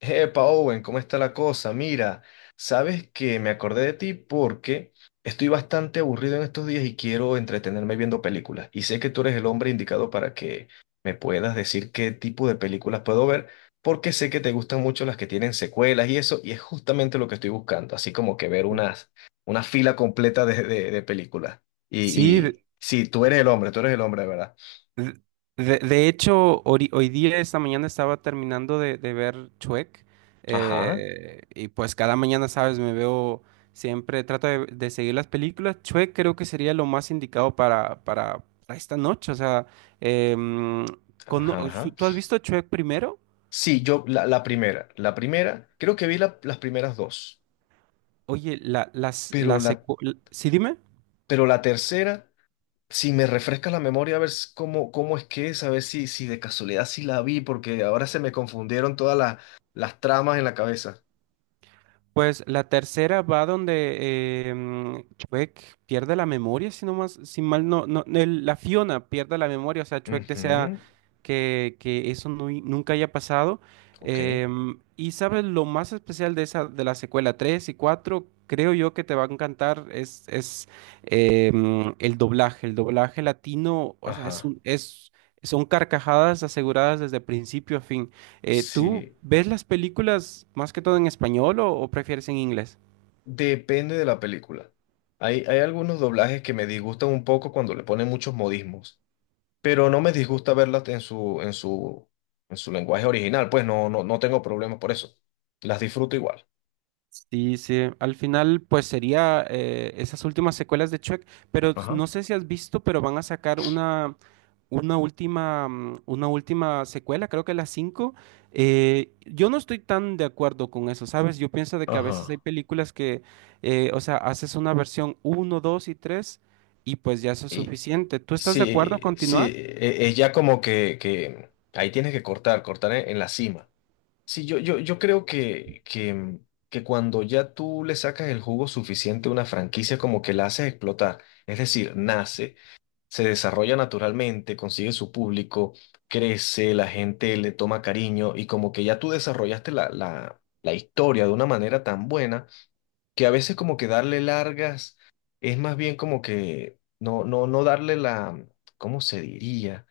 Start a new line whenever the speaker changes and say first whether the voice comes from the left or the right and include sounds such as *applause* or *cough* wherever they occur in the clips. left: Epa, Owen, ¿cómo está la cosa? Mira, sabes que me acordé de ti porque estoy bastante aburrido en estos días y quiero entretenerme viendo películas. Y sé que tú eres el hombre indicado para que me puedas decir qué tipo de películas puedo ver, porque sé que te gustan mucho las que tienen secuelas y eso, y es justamente lo que estoy buscando, así como que ver unas, una fila completa de películas. Y,
right: Sí.
left: y sí, tú eres el hombre, tú eres el hombre, de ¿verdad?
right: De, de hecho, hoy, día, esta mañana estaba terminando de ver Chuec,
left: Ajá,
right: y pues cada mañana, sabes, me veo siempre, trato de seguir las películas. Chuec creo que sería lo más indicado para esta noche, o sea, em, cono-
left: ajá,
right: ¿tú
left: ajá.
right: tú has visto Chuec primero?
left: Sí, yo la primera, la primera, creo que vi las primeras dos,
right: Oye, la, las, la
left: pero la,
right: secu- l- ¿sí, dime?
left: pero la tercera, si me refresca la memoria a ver cómo, cómo es que es, a ver si, si de casualidad sí la vi, porque ahora se me confundieron todas las tramas en la cabeza.
right: Pues la tercera va donde Chuck pierde la memoria, si no más, si mal no, no el- la Fiona pierde la memoria, o sea, Chuck desea
left: Ujú.
right: que eso nunca haya pasado.
left: Ok,
right: Y sabes, lo más especial de esa, de la secuela 3 y 4, creo yo que te va a encantar, es el doblaje. El doblaje latino, o sea,
left: ajá,
right: son carcajadas aseguradas desde principio a fin. ¿Tú
left: sí,
right: ves las películas más que todo en español o prefieres en inglés?
left: depende de la película. Hay algunos doblajes que me disgustan un poco cuando le ponen muchos modismos, pero no me disgusta verlas en su lenguaje original, pues no tengo problema por eso. Las disfruto igual.
right: Sí, sí. Al final, pues sería esas últimas secuelas de Shrek, pero
left: Ajá,
right: no sé si has visto, pero van a sacar una última, una última secuela, creo que las 5. Yo no estoy tan de acuerdo con eso, ¿sabes? Yo pienso de que a veces hay
left: ajá.
right: películas que, o sea, haces una versión uno, 2 y 3 y pues ya eso es
left: Y
right: suficiente. ¿Tú estás de acuerdo a
left: sí, sí,
right: continuar?
left: es como que ahí tienes que cortar, cortar en la cima. Sí, yo creo que cuando ya tú le sacas el jugo suficiente a una franquicia, como que la haces explotar. Es decir, nace, se desarrolla naturalmente, consigue su público, crece, la gente le toma cariño y como que ya tú desarrollaste la historia de una manera tan buena que a veces como que darle largas es más bien como que no darle la, ¿cómo se diría?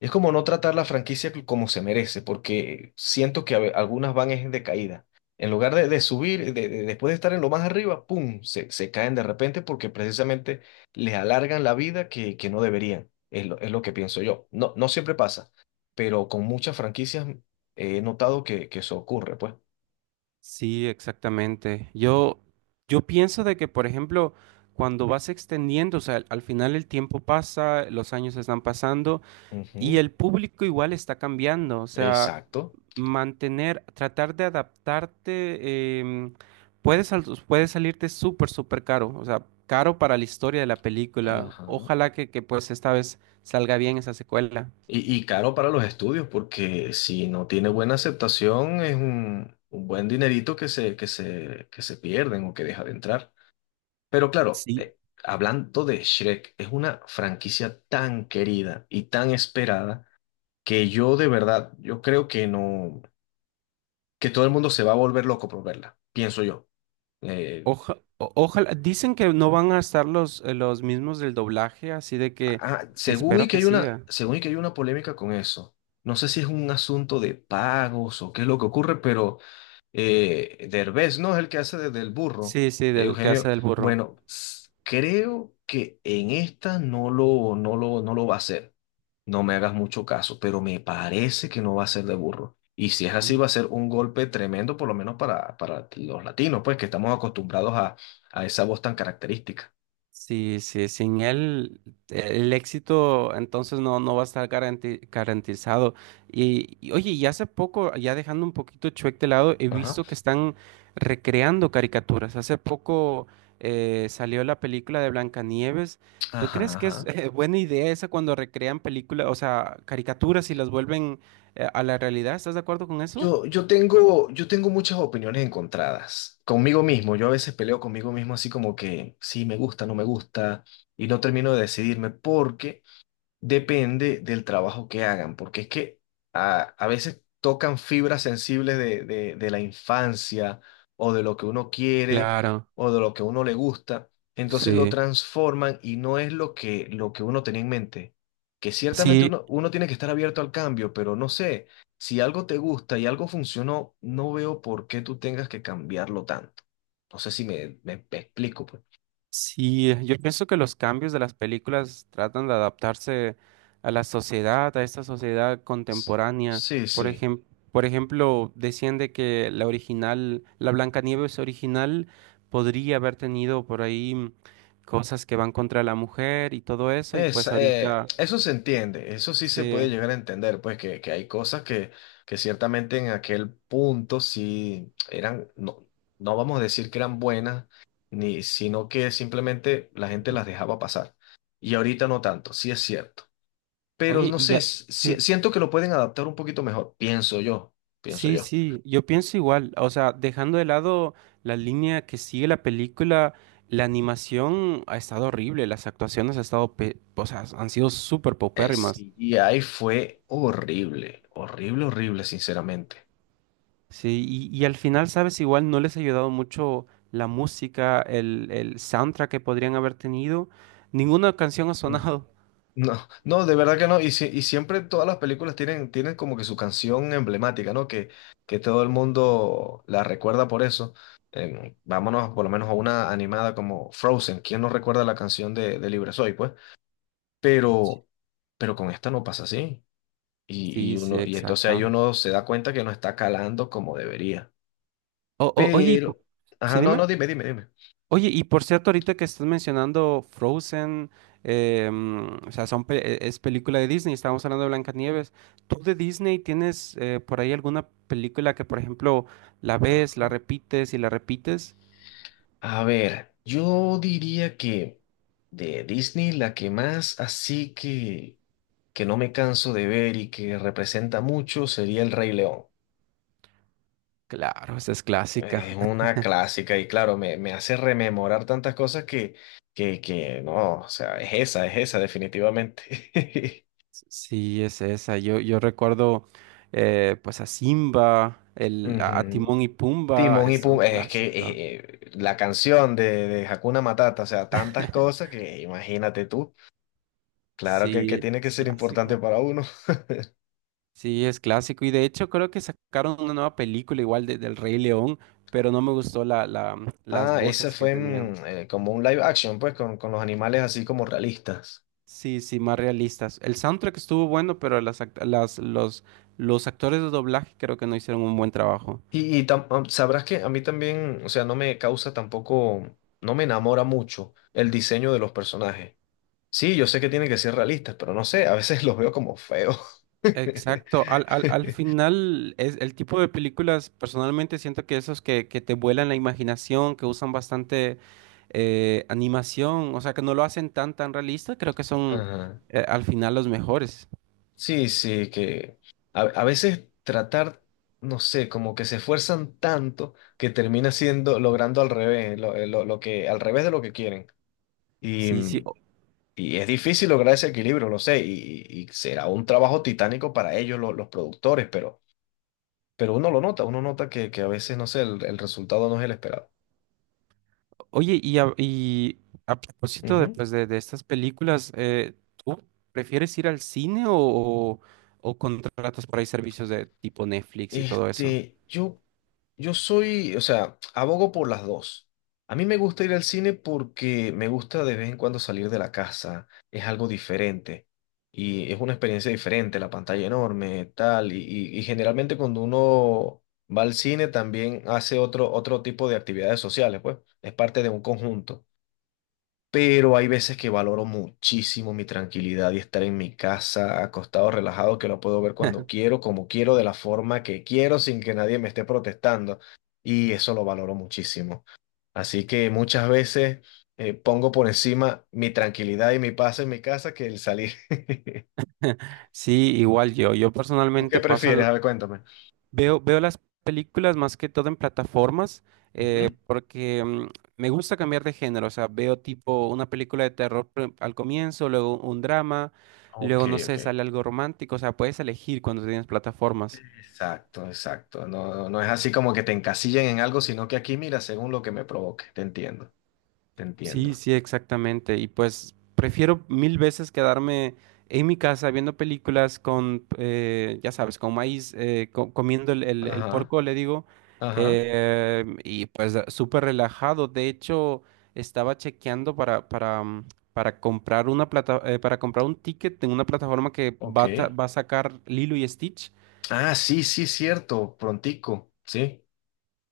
left: Es como no tratar la franquicia como se merece, porque siento que algunas van es de caída. En lugar de subir, después de estar en lo más arriba, ¡pum! Se caen de repente porque precisamente les alargan la vida que no deberían. Es lo que pienso yo. No, no siempre pasa, pero con muchas franquicias he notado que eso ocurre, pues.
right: Sí, exactamente. Yo pienso de que, por ejemplo, cuando vas extendiendo, o sea, al final el tiempo pasa, los años están pasando y
left: Ujú.
right: el público igual está cambiando. O sea,
left: Exacto.
right: mantener, tratar de adaptarte, puede salirte súper, súper caro. O sea, caro para la historia de la película.
left: Ajá.
right: Ojalá que pues esta vez salga bien esa secuela.
left: Y caro para los estudios, porque si no tiene buena aceptación, es un buen dinerito que que se pierden o que deja de entrar. Pero claro,
right: Sí,
left: hablando de Shrek, es una franquicia tan querida y tan esperada que yo de verdad, yo creo que no, que todo el mundo se va a volver loco por verla, pienso yo. Eh,
right: Ojalá, dicen que no van a estar los mismos del doblaje, así de que
left: ah, según y
right: espero
left: que
right: que
left: hay una,
right: siga.
left: según y que hay una polémica con eso. No sé si es un asunto de pagos o qué es lo que ocurre, pero Derbez, ¿no? Es el que hace del burro,
right: Sí, sí, del que hace
left: Eugenio.
right: del burro.
left: Bueno, creo que en esta no lo va a hacer. No me hagas mucho caso, pero me parece que no va a ser de burro. Y si es así, va a ser un golpe tremendo, por lo menos para los latinos, pues que estamos acostumbrados a esa voz tan característica.
right: Sí, sí, sin él el éxito entonces no, no va a estar garantizado. Y, oye, y hace poco, ya dejando un poquito Shrek de lado, he
left: Ajá.
right: visto que están recreando caricaturas. Hace poco salió la película de Blancanieves. ¿Tú
left: Ajá,
right: crees que es
left: ajá.
right: buena idea esa cuando recrean películas, o sea, caricaturas y las vuelven a la realidad? ¿Estás de acuerdo con eso?
left: Yo tengo muchas opiniones encontradas conmigo mismo. Yo a veces peleo conmigo mismo así como que sí, me gusta, no me gusta, y no termino de decidirme porque depende del trabajo que hagan, porque es que a veces tocan fibras sensibles de la infancia o de lo que uno quiere
right: Claro,
left: o de lo que a uno le gusta, entonces lo
right: sí.
left: transforman y no es lo lo que uno tenía en mente. Que ciertamente
right: Sí,
left: uno tiene que estar abierto al cambio, pero no sé, si algo te gusta y algo funcionó, no veo por qué tú tengas que cambiarlo tanto. No sé si me explico, pues.
right: sí, yo pienso que los cambios de las películas tratan de adaptarse a la sociedad, a esta sociedad
left: S-
right: contemporánea.
left: Sí,
right: Por
left: sí.
right: ejem- por ejemplo, decían de que la original, la Blancanieves original podría haber tenido por ahí cosas que van contra la mujer y todo eso, y
left: Es,
right: pues ahorita
left: eso se entiende, eso sí se puede
right: se...
left: llegar a entender, pues que hay cosas que ciertamente en aquel punto sí eran, no, no vamos a decir que eran buenas, ni, sino que simplemente la gente las dejaba pasar. Y ahorita no tanto, sí es cierto. Pero
right: Oye,
left: no
right: y
left: sé,
right: ya...
left: si-
right: sí.
left: si, siento que lo pueden adaptar un poquito mejor, pienso
right: Sí,
left: yo.
right: sí, yo pienso igual, o sea, dejando de lado la línea que sigue la película, la animación ha estado horrible, las actuaciones ha estado pe- o sea, han sido súper
left: El
right: paupérrimas.
left: CGI fue horrible, horrible, horrible, sinceramente.
right: Sí, y al final, sabes, igual no les ha ayudado mucho la música, el soundtrack que podrían haber tenido, ninguna canción ha sonado. *laughs*
left: No, no, de verdad que no. Y, y siempre todas las películas tienen, tienen como que su canción emblemática, ¿no? Que todo el mundo la recuerda por eso. Em, vámonos por lo menos a una animada como Frozen. ¿Quién no recuerda la canción de Libre Soy, pues? Pero, pero con esta no pasa así.
right: Sí, sí,
left: Y entonces ahí
right: exacto.
left: uno se da cuenta que no está calando como debería.
right: Oye,
left: Pero,
right: sí,
left: ajá, no,
right: dime.
left: no, dime, dime, dime.
right: Oye, y por cierto, ahorita que estás mencionando Frozen, o sea, es película de Disney, estábamos hablando de Blancanieves. ¿Tú de Disney tienes por ahí alguna película que, por ejemplo, la ves, la
left: Ajá.
right: repites y la repites?
left: A ver, yo diría que de Disney la que más así que no me canso de ver y que representa mucho sería El Rey León.
right: Claro, esa es clásica.
left: Es
right: *laughs*
left: una clásica y claro, me hace rememorar tantas cosas que, que no, o sea, es esa definitivamente.
right: Sí, es esa. Yo recuerdo pues a Simba,
left: *laughs*
right: a
left: Ujú.
right: Timón y Pumba,
left: Timón y
right: es un
left: Pumba, es que
right: clásico.
left: la canción de Hakuna Matata, o sea, tantas cosas
right: *laughs*
left: que imagínate tú, claro que
right: Sí,
left: tiene que
right: es
left: ser importante
right: clásico.
left: para uno.
right: Sí, es clásico. Y de hecho creo que sacaron una nueva película igual de, del Rey León, pero no me gustó las
left: Ah, ese
right: voces que
left: fue mm,
right: tenían.
left: como un live action, pues, con los animales así como realistas.
right: Sí, sí, más realistas. El soundtrack estuvo bueno, pero las, act- las, los actores de doblaje creo que no hicieron un buen trabajo.
left: Y, sabrás que a mí también, o sea, no me causa tampoco, no me enamora mucho el diseño de los personajes. Sí, yo sé que tienen que ser realistas, pero no sé, a veces *laughs* los veo como feos. *laughs*
right: Exacto, al final es el tipo de películas, personalmente siento que esos que te vuelan la imaginación, que usan bastante animación, o sea, que no lo hacen tan tan realista, creo que son
left: Ajá.
right: al final los mejores.
left: Sí, sí, que a veces tratar, no sé, como que se esfuerzan tanto que termina siendo, logrando al revés, lo, lo que, al revés de lo que quieren. Y,
right: Sí, sí.
left: mm, y es difícil lograr ese equilibrio, lo sé, y será un trabajo titánico para ellos, los productores, pero uno lo nota, uno nota que a veces, no sé, el resultado no es el esperado.
right: Oye, y a propósito de,
left: Ujú.
right: pues, de estas películas, ¿tú prefieres ir al cine o contratas por ahí servicios de tipo Netflix y todo eso?
left: Este, yo soy, o sea, abogo por las dos. A mí me gusta ir al cine porque me gusta de vez en cuando salir de la casa, es algo diferente y es una experiencia diferente, la pantalla enorme, tal, y generalmente cuando uno va al cine también hace otro, otro tipo de actividades sociales, pues, es parte de un conjunto, pero hay veces que valoro muchísimo mi tranquilidad y estar en mi casa, acostado, relajado, que lo puedo ver cuando
right: *laughs*
left: quiero, como quiero, de la forma que quiero, sin que nadie me esté protestando. Y eso lo valoro muchísimo. Así que muchas veces pongo por encima mi tranquilidad y mi paz en mi casa que el salir. *laughs*
right: Sí, igual yo. Yo
left: ¿Tú qué
right: personalmente
left: prefieres? A ver, cuéntame.
right: veo, veo las películas más que todo en plataformas, eh,
left: Ujú.
right: porque mm, me gusta cambiar de género. O sea, veo tipo una película de terror al comienzo, luego un drama,
left: Ok,
right: luego no
left: ok.
right: sé, sale algo romántico. O sea, puedes elegir cuando tienes plataformas.
left: Exacto, exacto. No, no no es así como que te encasillen en algo, sino que aquí mira según lo que me provoque. Te entiendo, te
right: Sí,
left: entiendo.
right: sí, exactamente. Y pues prefiero mil veces quedarme en mi casa viendo películas con, ya sabes, con maíz, comiendo el
left: Ajá.
right: porco, le digo,
left: Ajá,
right: súper relajado. De hecho, estaba chequeando para comprar para comprar un ticket en una plataforma que
left: ok.
right: va va a sacar Lilo y Stitch.
left: Ah, sí, sí, cierto, prontico, sí.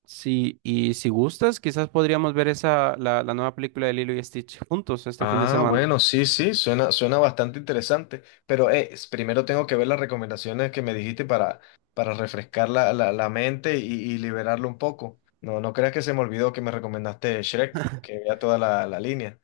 right: Sí, y si gustas, quizás podríamos ver esa, la nueva película de Lilo y Stitch juntos este fin de
left: Ah,
right: semana.
left: bueno, sí, sí, suena, suena bastante interesante, pero primero tengo que ver las recomendaciones que me dijiste para refrescar la mente y liberarlo un poco. No, no creas que se me olvidó que me recomendaste Shrek, que vea toda la línea.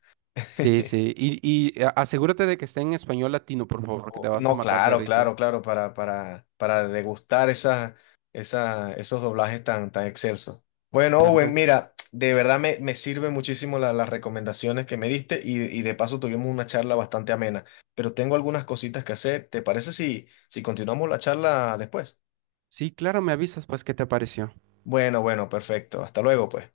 right: Sí,
left: *laughs*
right: sí. Asegúrate de que esté en español latino, por favor, que te vas a
left: No,
right: matar de
left: claro,
right: risa.
left: claro, claro, para degustar esas, esos doblajes tan, tan excelsos. Bueno, Owen,
right: Perfecto.
left: mira, de verdad me sirven muchísimo las recomendaciones que me diste y de paso tuvimos una charla bastante amena, pero tengo algunas cositas que hacer. ¿Te parece si, si continuamos la charla después?
right: Sí, claro, me avisas, pues, ¿qué te pareció?
left: Bueno, bueno, perfecto. Hasta luego, pues.